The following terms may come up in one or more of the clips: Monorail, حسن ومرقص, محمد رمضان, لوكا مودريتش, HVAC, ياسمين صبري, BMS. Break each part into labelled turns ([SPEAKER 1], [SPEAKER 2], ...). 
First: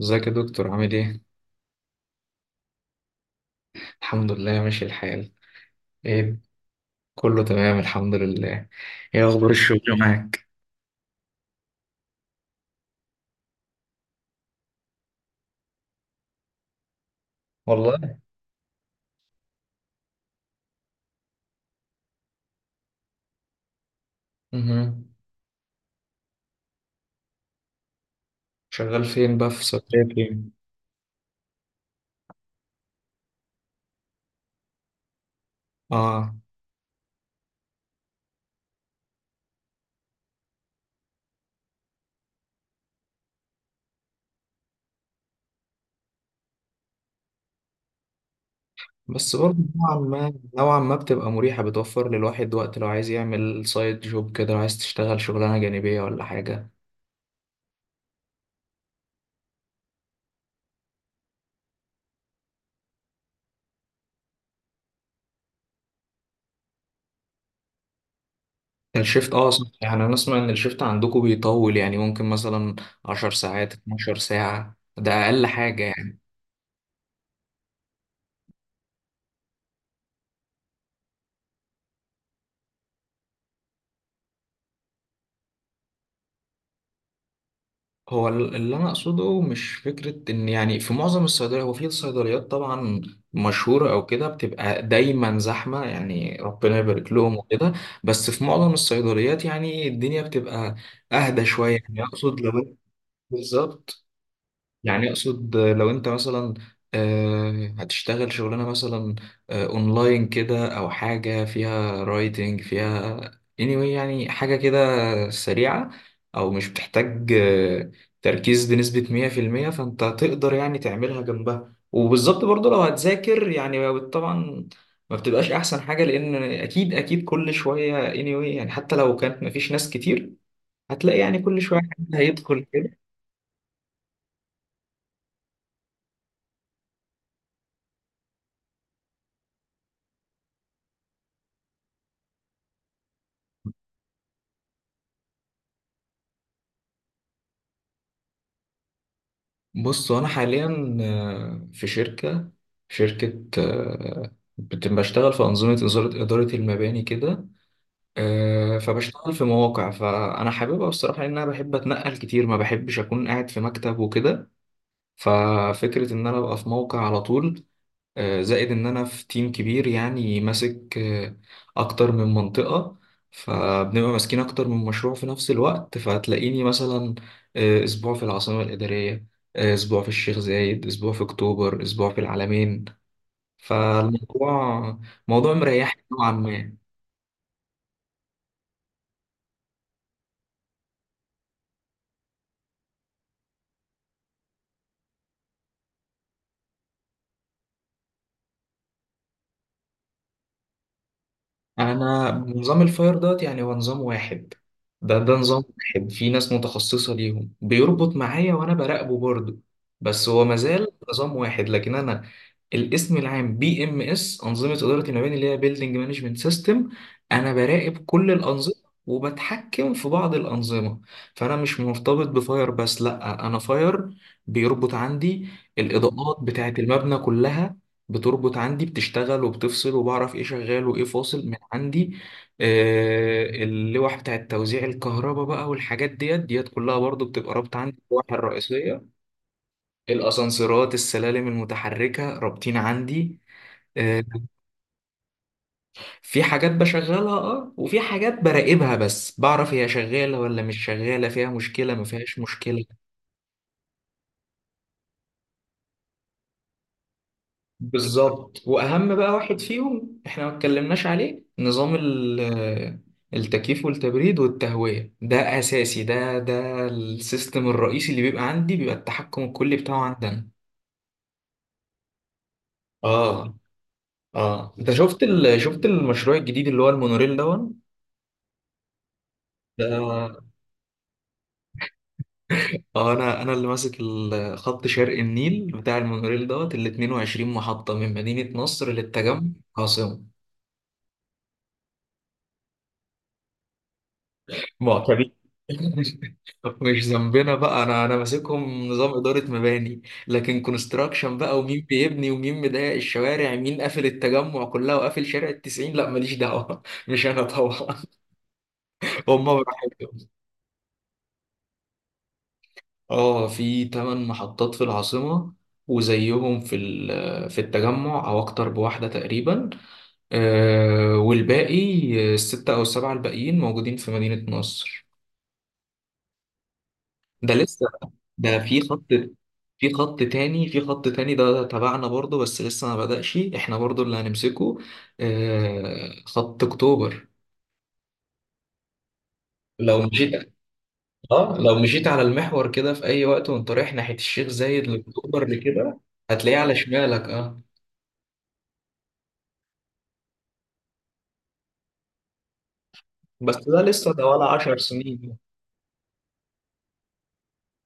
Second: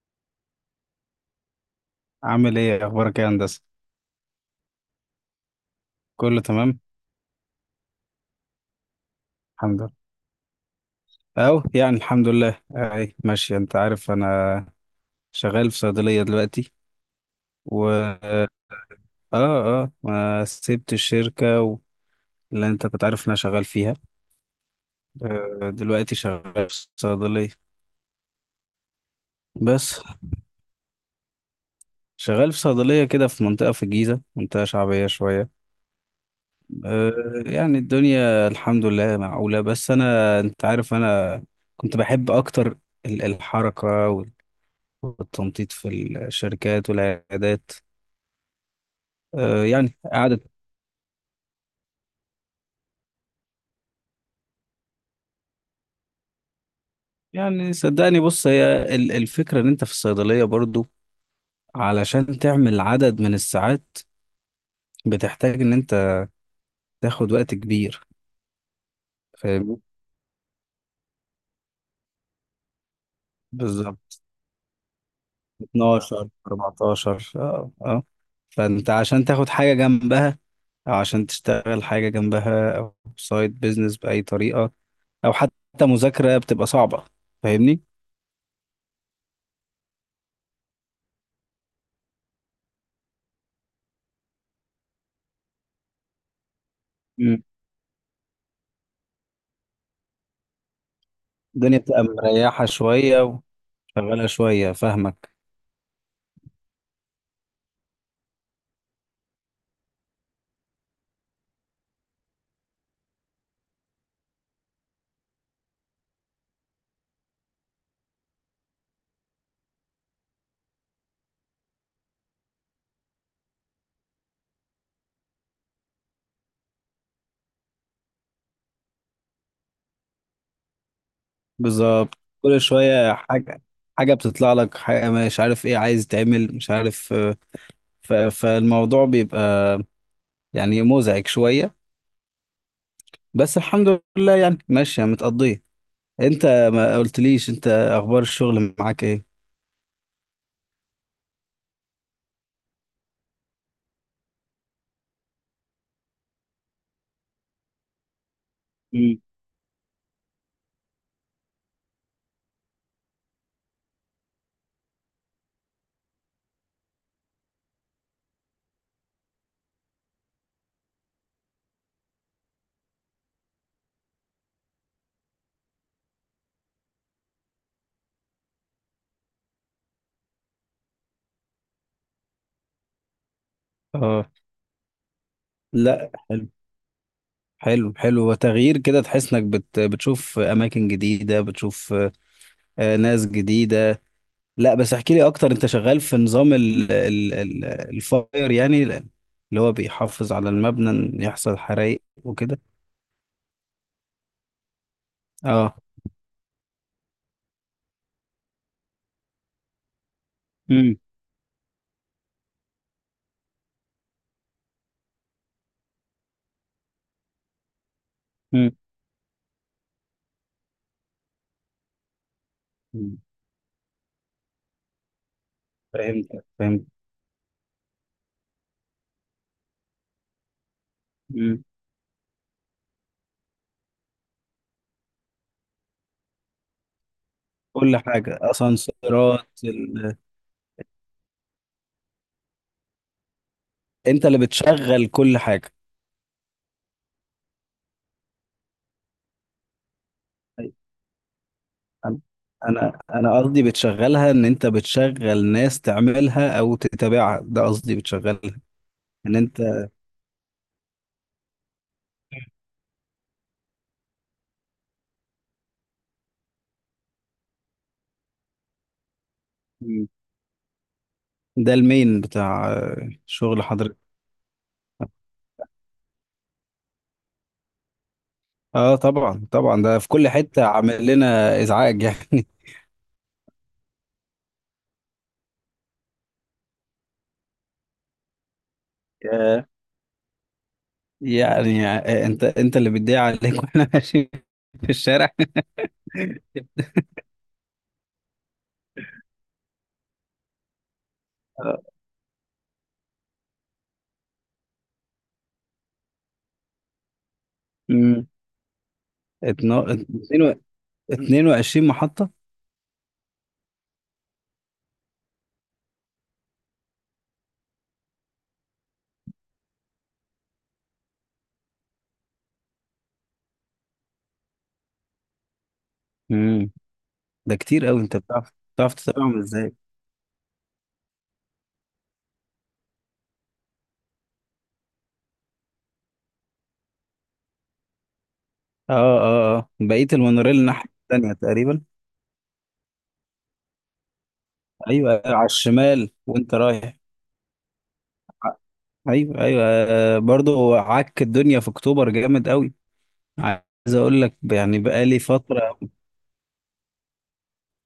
[SPEAKER 1] ازيك يا دكتور؟ عامل ايه؟
[SPEAKER 2] عامل ايه؟ اخبارك ايه يا هندسه؟
[SPEAKER 1] الحمد لله، ماشي الحال. ايه،
[SPEAKER 2] كله تمام.
[SPEAKER 1] كله تمام الحمد لله. ايه اخبار
[SPEAKER 2] الحمد
[SPEAKER 1] الشغل
[SPEAKER 2] لله،
[SPEAKER 1] معاك؟
[SPEAKER 2] اهو يعني الحمد لله اهي ماشي، انت عارف انا شغال في صيدليه دلوقتي. و
[SPEAKER 1] والله.
[SPEAKER 2] اه اه ما سبت الشركه اللي انت كنت عارف إن انا شغال فيها.
[SPEAKER 1] مهم.
[SPEAKER 2] دلوقتي شغال في صيدليه
[SPEAKER 1] شغال فين بقى؟ في
[SPEAKER 2] بس.
[SPEAKER 1] صيدلية فين؟
[SPEAKER 2] شغال في صيدليه كده، في منطقه في الجيزه، منطقه شعبيه شويه.
[SPEAKER 1] اه.
[SPEAKER 2] آه، يعني الدنيا الحمد لله معقوله، بس انا انت عارف انا كنت بحب اكتر الحركه والتنطيط في الشركات والعيادات.
[SPEAKER 1] بس برضه نوعا
[SPEAKER 2] يعني
[SPEAKER 1] ما
[SPEAKER 2] قعدت.
[SPEAKER 1] نوعا ما بتبقى مريحة، بتوفر للواحد وقت لو عايز يعمل سايد جوب كده، لو عايز تشتغل شغلانة جانبية ولا حاجة.
[SPEAKER 2] يعني صدقني بص، هي الفكرة ان انت في الصيدلية برضو علشان تعمل عدد من الساعات بتحتاج ان انت تاخد وقت كبير،
[SPEAKER 1] الشيفت، اه صح،
[SPEAKER 2] فاهمني؟
[SPEAKER 1] يعني انا اسمع ان الشيفت عندكم بيطول، يعني ممكن مثلا 10 ساعات 12
[SPEAKER 2] بالظبط،
[SPEAKER 1] ساعة ده اقل حاجة يعني.
[SPEAKER 2] 12 14. اه فانت عشان تاخد حاجة جنبها او عشان تشتغل حاجة جنبها او سايد بيزنس بأي طريقة، او حتى مذاكرة بتبقى صعبة، فاهمني؟
[SPEAKER 1] هو اللي انا اقصده، مش فكره ان يعني في معظم الصيدليات، هو في صيدليات طبعا مشهوره او كده بتبقى دايما زحمه، يعني ربنا يبارك لهم
[SPEAKER 2] مم.
[SPEAKER 1] وكده، بس في معظم الصيدليات يعني الدنيا بتبقى اهدى شويه.
[SPEAKER 2] الدنيا
[SPEAKER 1] يعني
[SPEAKER 2] بتبقى
[SPEAKER 1] اقصد
[SPEAKER 2] مريحة
[SPEAKER 1] لو،
[SPEAKER 2] شوية،
[SPEAKER 1] بالظبط،
[SPEAKER 2] شغالة شوية،
[SPEAKER 1] يعني
[SPEAKER 2] فاهمك.
[SPEAKER 1] اقصد لو انت مثلا هتشتغل شغلانه مثلا اونلاين كده او حاجه فيها رايتنج، فيها anyway يعني حاجه كده سريعه، او مش بتحتاج تركيز بنسبه 100%، فانت هتقدر يعني تعملها جنبها. وبالظبط برضو لو هتذاكر، يعني طبعا ما بتبقاش احسن حاجه، لان اكيد اكيد كل شويه anyway يعني حتى لو كانت مفيش ناس كتير، هتلاقي يعني كل شويه حد
[SPEAKER 2] بالظبط، كل
[SPEAKER 1] هيدخل.
[SPEAKER 2] شوية حاجة بتطلع لك حاجة، مش عارف ايه عايز تعمل، مش عارف. فالموضوع بيبقى يعني مزعج شوية، بس الحمد لله يعني ماشية متقضية. انت ما قلتليش، انت اخبار الشغل معاك ايه؟
[SPEAKER 1] بص انا حاليا في شركه، شركه، بشتغل في اداره المباني كده.
[SPEAKER 2] مم.
[SPEAKER 1] فبشتغل في مواقع، فانا حاببها بصراحه لان انا بحب اتنقل كتير، ما بحبش اكون قاعد في مكتب وكده. ففكره ان انا ابقى في موقع على طول، زائد ان انا في تيم كبير، يعني ماسك اكتر من منطقة. فبنبقى ماسكين اكتر من مشروع في نفس الوقت، فهتلاقيني مثلا اسبوع في العاصمة الإدارية، اسبوع في الشيخ زايد، اسبوع في اكتوبر، اسبوع في العلمين.
[SPEAKER 2] اه،
[SPEAKER 1] فالموضوع موضوع مريح
[SPEAKER 2] لا،
[SPEAKER 1] نوعا
[SPEAKER 2] حلو.
[SPEAKER 1] ما.
[SPEAKER 2] حلو حلو وتغيير كده، تحس انك بتشوف اماكن جديدة، بتشوف ناس جديدة. لا بس احكي لي اكتر، انت شغال في نظام ال ال ال الفاير يعني اللي هو بيحافظ على المبنى إن يحصل حرائق
[SPEAKER 1] انا
[SPEAKER 2] وكده؟
[SPEAKER 1] نظام الفاير دوت، يعني هو نظام واحد. ده نظام
[SPEAKER 2] اه.
[SPEAKER 1] واحد، في ناس متخصصة ليهم بيربط معايا وانا براقبه برضه. بس هو مازال
[SPEAKER 2] امم.
[SPEAKER 1] نظام واحد. لكن انا الاسم العام بي ام اس، انظمه اداره المباني، اللي هي بيلدنج مانجمنت سيستم. انا براقب كل
[SPEAKER 2] امم.
[SPEAKER 1] الانظمه، وبتحكم في بعض الانظمه. فانا مش مرتبط بفاير بس،
[SPEAKER 2] مم.
[SPEAKER 1] لا، انا فاير بيربط عندي الاضاءات
[SPEAKER 2] فهمت
[SPEAKER 1] بتاعه
[SPEAKER 2] فهمت.
[SPEAKER 1] المبنى كلها، بتربط عندي، بتشتغل وبتفصل، وبعرف ايه شغال وايه فاصل من
[SPEAKER 2] امم.
[SPEAKER 1] عندي. اللوح بتاعه توزيع الكهرباء بقى والحاجات ديت ديت كلها برضو بتبقى رابطه عندي
[SPEAKER 2] كل
[SPEAKER 1] اللوحه
[SPEAKER 2] حاجة،
[SPEAKER 1] الرئيسيه.
[SPEAKER 2] اسانسيرات
[SPEAKER 1] الاسانسيرات، السلالم المتحركه، رابطين عندي. آه،
[SPEAKER 2] انت اللي بتشغل كل حاجة؟
[SPEAKER 1] في حاجات بشغلها اه، وفي حاجات براقبها بس، بعرف هي شغالة ولا
[SPEAKER 2] أيوة.
[SPEAKER 1] مش شغالة، فيها مشكلة ما
[SPEAKER 2] انا
[SPEAKER 1] فيهاش مشكلة.
[SPEAKER 2] انا أنا قصدي بتشغلها ان انت بتشغل ناس تعملها او تتابعها، ده قصدي بتشغلها
[SPEAKER 1] بالظبط. واهم بقى
[SPEAKER 2] ان
[SPEAKER 1] واحد
[SPEAKER 2] انت.
[SPEAKER 1] فيهم احنا ما اتكلمناش عليه، نظام التكييف والتبريد والتهوية. ده اساسي، ده السيستم الرئيسي اللي بيبقى عندي، بيبقى التحكم الكلي بتاعه
[SPEAKER 2] أمم.
[SPEAKER 1] عندنا.
[SPEAKER 2] ده المين بتاع
[SPEAKER 1] اه،
[SPEAKER 2] شغل حضرتك؟
[SPEAKER 1] اه. انت شفت شفت المشروع الجديد اللي هو المونوريل ده؟
[SPEAKER 2] اه طبعا طبعا، ده في كل
[SPEAKER 1] ده
[SPEAKER 2] حتة عامل لنا ازعاج يعني.
[SPEAKER 1] اه، انا اللي ماسك خط شرق النيل بتاع المونوريل دوت، ال 22 محطة من مدينة نصر للتجمع
[SPEAKER 2] ياه.
[SPEAKER 1] عاصمة.
[SPEAKER 2] يعني انت اللي بتضيع عليك واحنا ماشيين في الشارع.
[SPEAKER 1] معتمين. مش ذنبنا بقى، انا ماسكهم نظام إدارة مباني، لكن كونستراكشن بقى ومين
[SPEAKER 2] آه.
[SPEAKER 1] بيبني ومين مضايق الشوارع، مين قافل التجمع كلها وقافل شارع التسعين، لا ماليش دعوة. مش انا طبعا،
[SPEAKER 2] مم.
[SPEAKER 1] هم براحتهم.
[SPEAKER 2] اتنين 22 محطة.
[SPEAKER 1] اه، في ثمان محطات في العاصمة، وزيهم في في التجمع او اكتر بواحدة تقريبا. والباقي، الستة أو السبعة الباقيين موجودين في مدينة نصر.
[SPEAKER 2] امم،
[SPEAKER 1] ده
[SPEAKER 2] ده كتير
[SPEAKER 1] لسه.
[SPEAKER 2] قوي، انت بتعرف
[SPEAKER 1] ده في
[SPEAKER 2] بتعرف
[SPEAKER 1] خط،
[SPEAKER 2] تتابعهم ازاي؟
[SPEAKER 1] في خط تاني ده تبعنا برضه، بس لسه ما بدأش، احنا برضه اللي هنمسكه. خط أكتوبر.
[SPEAKER 2] اه اه اه،
[SPEAKER 1] لو
[SPEAKER 2] بقية
[SPEAKER 1] مشيت،
[SPEAKER 2] المونوريل الناحية التانية
[SPEAKER 1] اه لو
[SPEAKER 2] تقريبا.
[SPEAKER 1] مشيت على المحور كده في أي وقت وأنت رايح ناحية الشيخ زايد،
[SPEAKER 2] ايوه،
[SPEAKER 1] لأكتوبر
[SPEAKER 2] على
[SPEAKER 1] لكده،
[SPEAKER 2] الشمال وانت
[SPEAKER 1] هتلاقيه على
[SPEAKER 2] رايح.
[SPEAKER 1] شمالك، اه.
[SPEAKER 2] ايوه ايوه، برضه هو عك الدنيا في اكتوبر جامد قوي.
[SPEAKER 1] بس
[SPEAKER 2] عايز
[SPEAKER 1] ده لسه
[SPEAKER 2] اقول
[SPEAKER 1] ده
[SPEAKER 2] لك
[SPEAKER 1] ولا عشر
[SPEAKER 2] يعني
[SPEAKER 1] سنين.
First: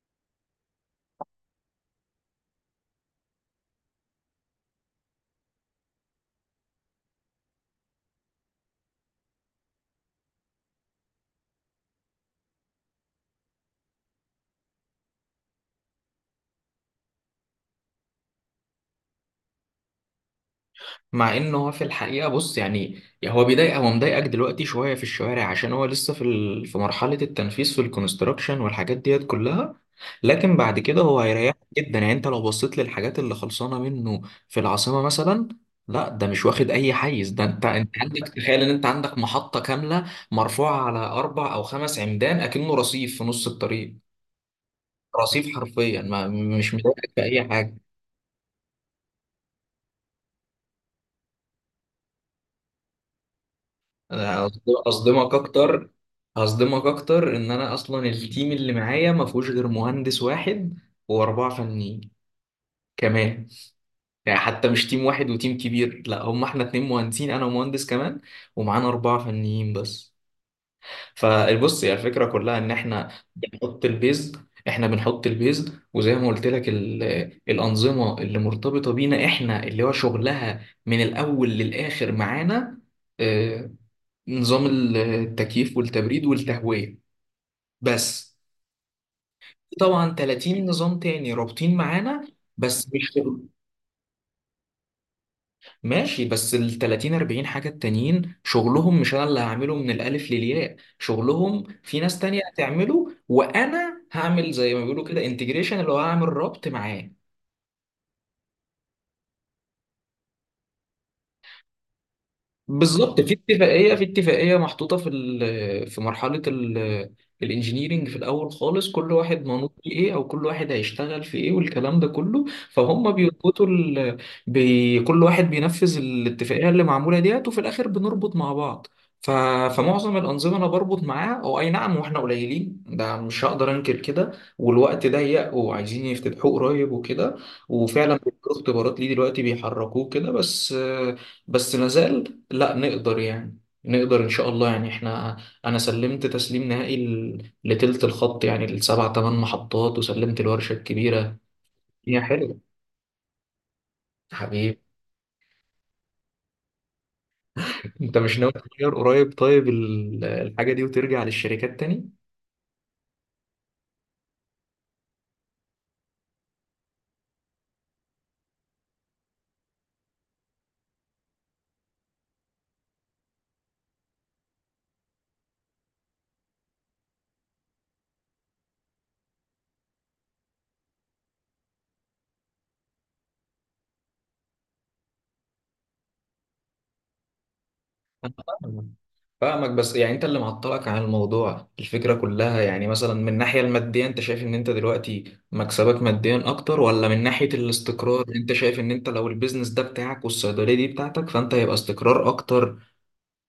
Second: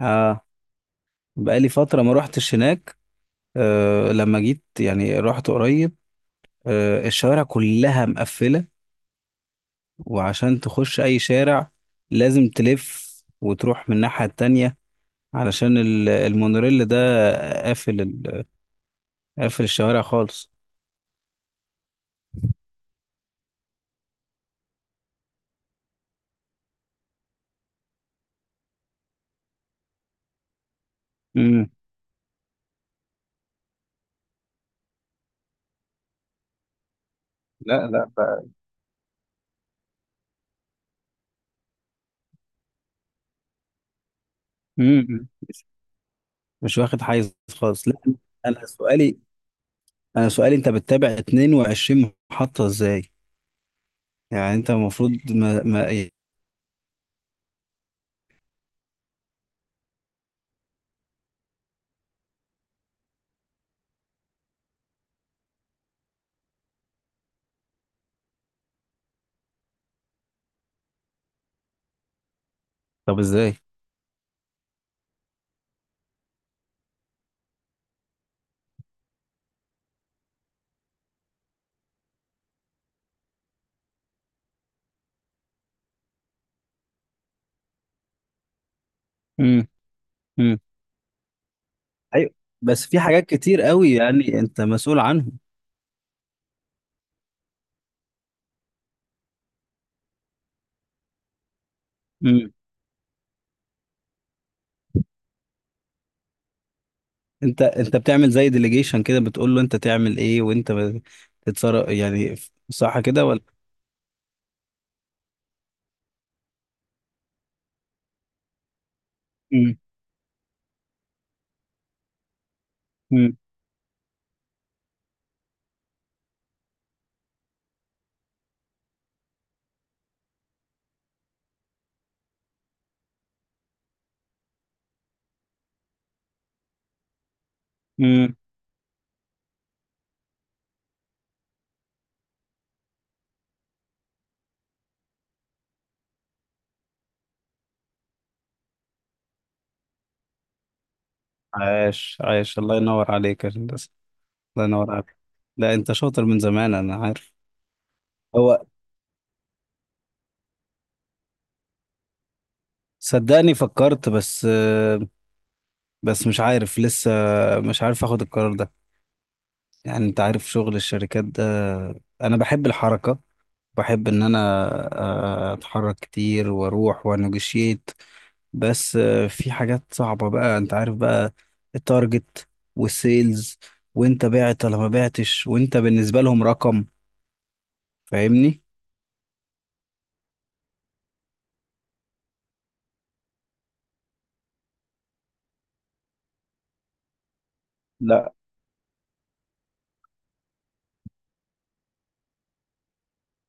[SPEAKER 2] اه بقالي فترة ما روحتش هناك. أه لما جيت يعني رحت قريب. أه الشوارع كلها مقفلة، وعشان تخش أي شارع لازم تلف وتروح من الناحية التانية علشان المونوريل ده قافل الشوارع خالص.
[SPEAKER 1] مع ان هو في الحقيقه، بص يعني، يعني هو بيضايق، هو مضايقك دلوقتي شويه في الشوارع عشان هو لسه في مرحله التنفيذ، في الكونستراكشن والحاجات ديت كلها. لكن بعد كده هو هيريحك
[SPEAKER 2] مم.
[SPEAKER 1] جدا، يعني انت لو بصيت للحاجات اللي خلصانه منه في العاصمه مثلا، لا ده مش واخد اي حيز. ده انت،
[SPEAKER 2] لا
[SPEAKER 1] انت
[SPEAKER 2] لا
[SPEAKER 1] عندك
[SPEAKER 2] بقى.
[SPEAKER 1] تخيل ان انت عندك محطه كامله مرفوعه على اربع او خمس عمدان، اكنه رصيف في نص الطريق،
[SPEAKER 2] مم. مم.
[SPEAKER 1] رصيف
[SPEAKER 2] مش
[SPEAKER 1] حرفيا ما مش
[SPEAKER 2] مش واخد
[SPEAKER 1] مضايقك في
[SPEAKER 2] حيز
[SPEAKER 1] اي حاجه.
[SPEAKER 2] خالص لا. أنا سؤالي أنا سؤالي أنت بتتابع 22 محطة إزاي؟
[SPEAKER 1] انا
[SPEAKER 2] يعني أنت المفروض
[SPEAKER 1] هصدمك
[SPEAKER 2] ما... ما...
[SPEAKER 1] اكتر،
[SPEAKER 2] إيه؟
[SPEAKER 1] هصدمك اكتر ان انا اصلا التيم اللي معايا ما فيهوش غير مهندس واحد واربعه فنيين كمان. يعني حتى مش تيم واحد وتيم كبير، لا، هم احنا اتنين مهندسين، انا ومهندس كمان، ومعانا اربعه فنيين بس. فبص، هي الفكره كلها ان احنا
[SPEAKER 2] طب إزاي؟
[SPEAKER 1] بنحط البيز. وزي ما قلت لك، الانظمه اللي مرتبطه بينا احنا، اللي هو شغلها من الاول للاخر معانا، آه، نظام التكييف والتبريد والتهوية بس.
[SPEAKER 2] مم.
[SPEAKER 1] طبعا
[SPEAKER 2] مم.
[SPEAKER 1] 30 نظام تاني رابطين معانا،
[SPEAKER 2] ايوه،
[SPEAKER 1] بس
[SPEAKER 2] بس
[SPEAKER 1] مش
[SPEAKER 2] في حاجات
[SPEAKER 1] شغل.
[SPEAKER 2] كتير قوي يعني انت مسؤول عنهم.
[SPEAKER 1] ماشي، بس ال 30 40 حاجة التانيين، شغلهم مش انا اللي هعمله من الالف للياء، شغلهم في ناس تانية
[SPEAKER 2] امم.
[SPEAKER 1] هتعمله، وانا هعمل زي ما بيقولوا كده انتجريشن، اللي هو هعمل ربط معاه.
[SPEAKER 2] انت بتعمل زي ديليجيشن كده، بتقول له انت تعمل ايه وانت بتتصرف يعني، صح
[SPEAKER 1] بالظبط،
[SPEAKER 2] كده
[SPEAKER 1] في
[SPEAKER 2] ولا؟
[SPEAKER 1] اتفاقيه، في اتفاقيه محطوطه في في مرحله الانجينيرينج في الاول خالص، كل واحد منوط
[SPEAKER 2] امم.
[SPEAKER 1] في ايه، او كل واحد هيشتغل في ايه، والكلام ده كله. فهم
[SPEAKER 2] امم.
[SPEAKER 1] بيربطوا ال... بي... كل واحد بينفذ الاتفاقيه اللي معموله ديت، وفي الاخر بنربط مع بعض. ف... فمعظم الانظمه انا بربط معاها، او اي نعم، واحنا قليلين ده مش هقدر انكر كده، والوقت ضيق وعايزين يفتتحوه قريب وكده، وفعلا
[SPEAKER 2] امم.
[SPEAKER 1] بيجروا اختبارات ليه دلوقتي، بيحركوه كده بس. بس ما زال لا نقدر، يعني نقدر ان شاء الله، يعني احنا انا سلمت تسليم نهائي لتلت الخط، يعني السبع ثمان محطات، وسلمت الورشة الكبيرة.
[SPEAKER 2] عاش
[SPEAKER 1] يا
[SPEAKER 2] عاش،
[SPEAKER 1] حلو،
[SPEAKER 2] الله ينور عليك يا هندسة، الله
[SPEAKER 1] حبيبي.
[SPEAKER 2] ينور عليك. لا انت شاطر من زمان انا عارف.
[SPEAKER 1] انت مش ناوي
[SPEAKER 2] هو،
[SPEAKER 1] تغير قريب طيب الحاجة دي، وترجع للشركات تاني؟
[SPEAKER 2] صدقني فكرت، بس بس مش عارف لسه، مش عارف اخد القرار ده. يعني انت عارف شغل الشركات ده، انا بحب الحركة، بحب ان انا اتحرك كتير واروح وانجشيت. بس في حاجات صعبة بقى، انت عارف بقى، التارجت والسيلز، وانت بعت ولا ما بعتش، وانت بالنسبة لهم رقم، فاهمني؟
[SPEAKER 1] فاهمك، فاهمك، بس يعني انت اللي معطلك عن الموضوع، الفكرة كلها، يعني مثلا من الناحية المادية انت شايف ان انت دلوقتي مكسبك ماديا اكتر، ولا من ناحية الاستقرار
[SPEAKER 2] لا
[SPEAKER 1] انت شايف ان انت لو البيزنس ده بتاعك والصيدلية دي بتاعتك فانت هيبقى استقرار اكتر،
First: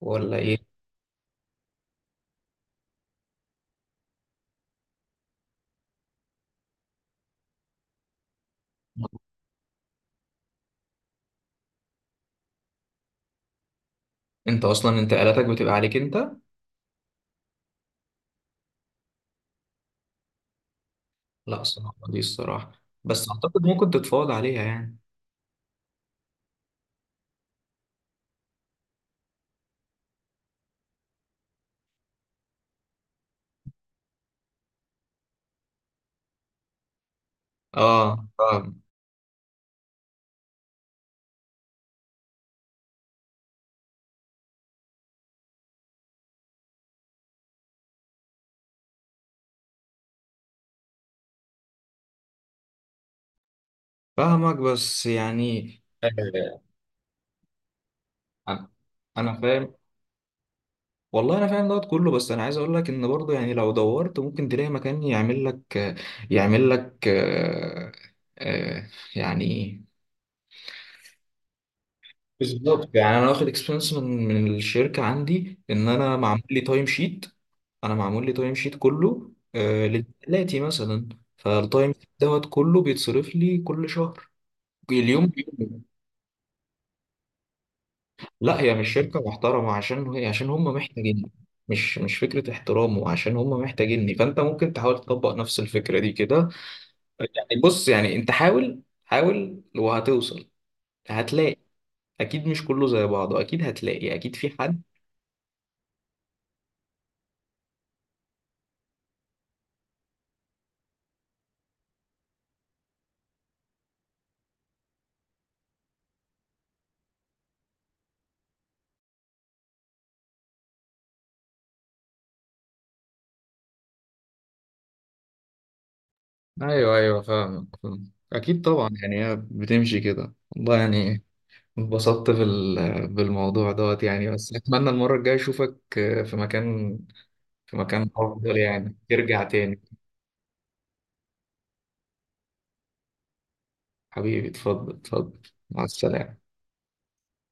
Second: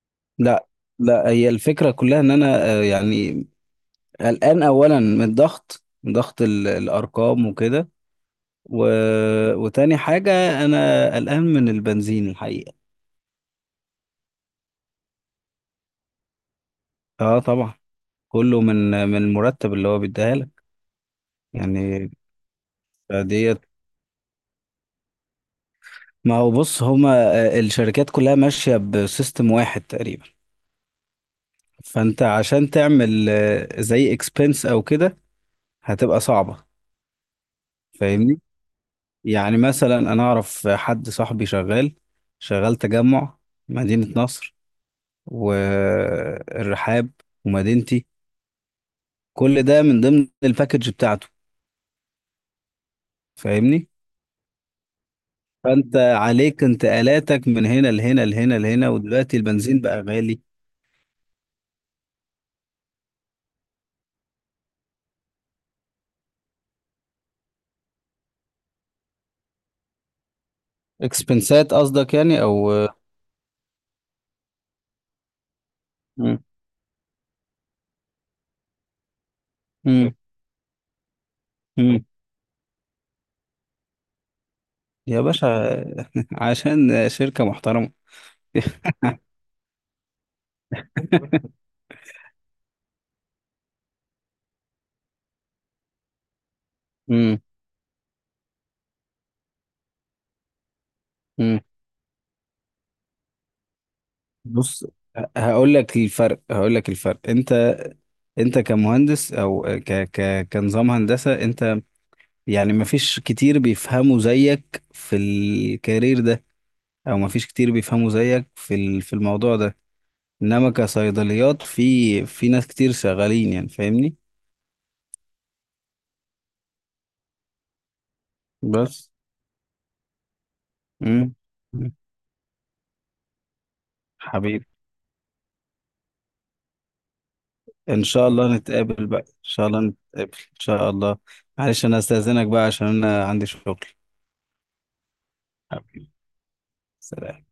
[SPEAKER 1] ولا
[SPEAKER 2] لا
[SPEAKER 1] ايه؟
[SPEAKER 2] لا، هي الفكرة كلها ان انا يعني قلقان اولا من الضغط، من ضغط الارقام وكده. و... وتاني حاجة، انا قلقان من البنزين الحقيقة.
[SPEAKER 1] انت اصلا انتقالاتك بتبقى عليك انت.
[SPEAKER 2] اه طبعا، كله من المرتب اللي هو بيديها لك
[SPEAKER 1] لا، الصراحه
[SPEAKER 2] يعني
[SPEAKER 1] دي الصراحه، بس
[SPEAKER 2] ديت.
[SPEAKER 1] اعتقد ممكن تتفاوض عليها يعني.
[SPEAKER 2] ما هو بص هما الشركات كلها ماشية بسيستم واحد تقريبا، فانت عشان تعمل زي اكسبنس او كده، هتبقى صعبة،
[SPEAKER 1] اه
[SPEAKER 2] فاهمني؟
[SPEAKER 1] فاهم.
[SPEAKER 2] يعني مثلا انا اعرف حد صاحبي شغال، شغال تجمع، مدينة نصر، والرحاب، ومدينتي، كل ده من ضمن الباكج بتاعته، فاهمني؟
[SPEAKER 1] فاهمك، بس يعني،
[SPEAKER 2] فانت
[SPEAKER 1] آه،
[SPEAKER 2] عليك انتقالاتك من هنا لهنا لهنا
[SPEAKER 1] انا
[SPEAKER 2] لهنا، ودلوقتي
[SPEAKER 1] أنا فاهم،
[SPEAKER 2] البنزين بقى غالي.
[SPEAKER 1] والله انا فاهم دوت كله، بس انا عايز اقول لك ان برضه يعني لو دورت ممكن تلاقي مكان يعمل لك، يعمل لك آه، يعني،
[SPEAKER 2] اكسبنسات قصدك يعني او.
[SPEAKER 1] بالظبط. يعني انا واخد اكسبيرينس من الشركه عندي، ان انا
[SPEAKER 2] مم.
[SPEAKER 1] معمول لي تايم شيت. انا معمول لي تايم شيت كله آه
[SPEAKER 2] مم.
[SPEAKER 1] لدلاتي مثلا. فالتايم
[SPEAKER 2] مم.
[SPEAKER 1] شيت دوت كله بيتصرف لي كل شهر،
[SPEAKER 2] يا
[SPEAKER 1] اليوم
[SPEAKER 2] باشا
[SPEAKER 1] بيومه.
[SPEAKER 2] عشان شركة محترمة.
[SPEAKER 1] لا، هي مش شركه محترمه عشان هي، عشان هم محتاجيني. مش فكره احترام، وعشان هم محتاجيني فانت ممكن تحاول تطبق نفس الفكره دي كده.
[SPEAKER 2] مم.
[SPEAKER 1] يعني بص يعني انت حاول حاول وهتوصل، هتلاقي،
[SPEAKER 2] مم.
[SPEAKER 1] اكيد مش كله زي بعضه، اكيد هتلاقي، اكيد في حد.
[SPEAKER 2] بص، هقول لك الفرق، انت كمهندس او ك ك كنظام هندسة انت، يعني ما فيش كتير بيفهموا زيك في الكارير ده، او ما فيش كتير بيفهموا زيك في في الموضوع ده، انما كصيدليات في ناس كتير شغالين يعني، فاهمني؟
[SPEAKER 1] ايوه ايوه، فاهمك فاهمك. اكيد طبعا،
[SPEAKER 2] بس.
[SPEAKER 1] يعني هي بتمشي كده والله يعني.
[SPEAKER 2] مم. مم.
[SPEAKER 1] اتبسطت بالموضوع دوت يعني، بس
[SPEAKER 2] حبيبي،
[SPEAKER 1] اتمنى المره الجايه اشوفك في مكان، في
[SPEAKER 2] ان
[SPEAKER 1] مكان
[SPEAKER 2] شاء الله
[SPEAKER 1] افضل يعني،
[SPEAKER 2] نتقابل بقى، ان
[SPEAKER 1] ترجع
[SPEAKER 2] شاء الله
[SPEAKER 1] تاني.
[SPEAKER 2] نتقابل ان شاء الله. معلش انا استاذنك بقى عشان انا عندي شغل.
[SPEAKER 1] حبيبي، اتفضل اتفضل، مع
[SPEAKER 2] حبيبي،
[SPEAKER 1] السلامه.
[SPEAKER 2] سلام.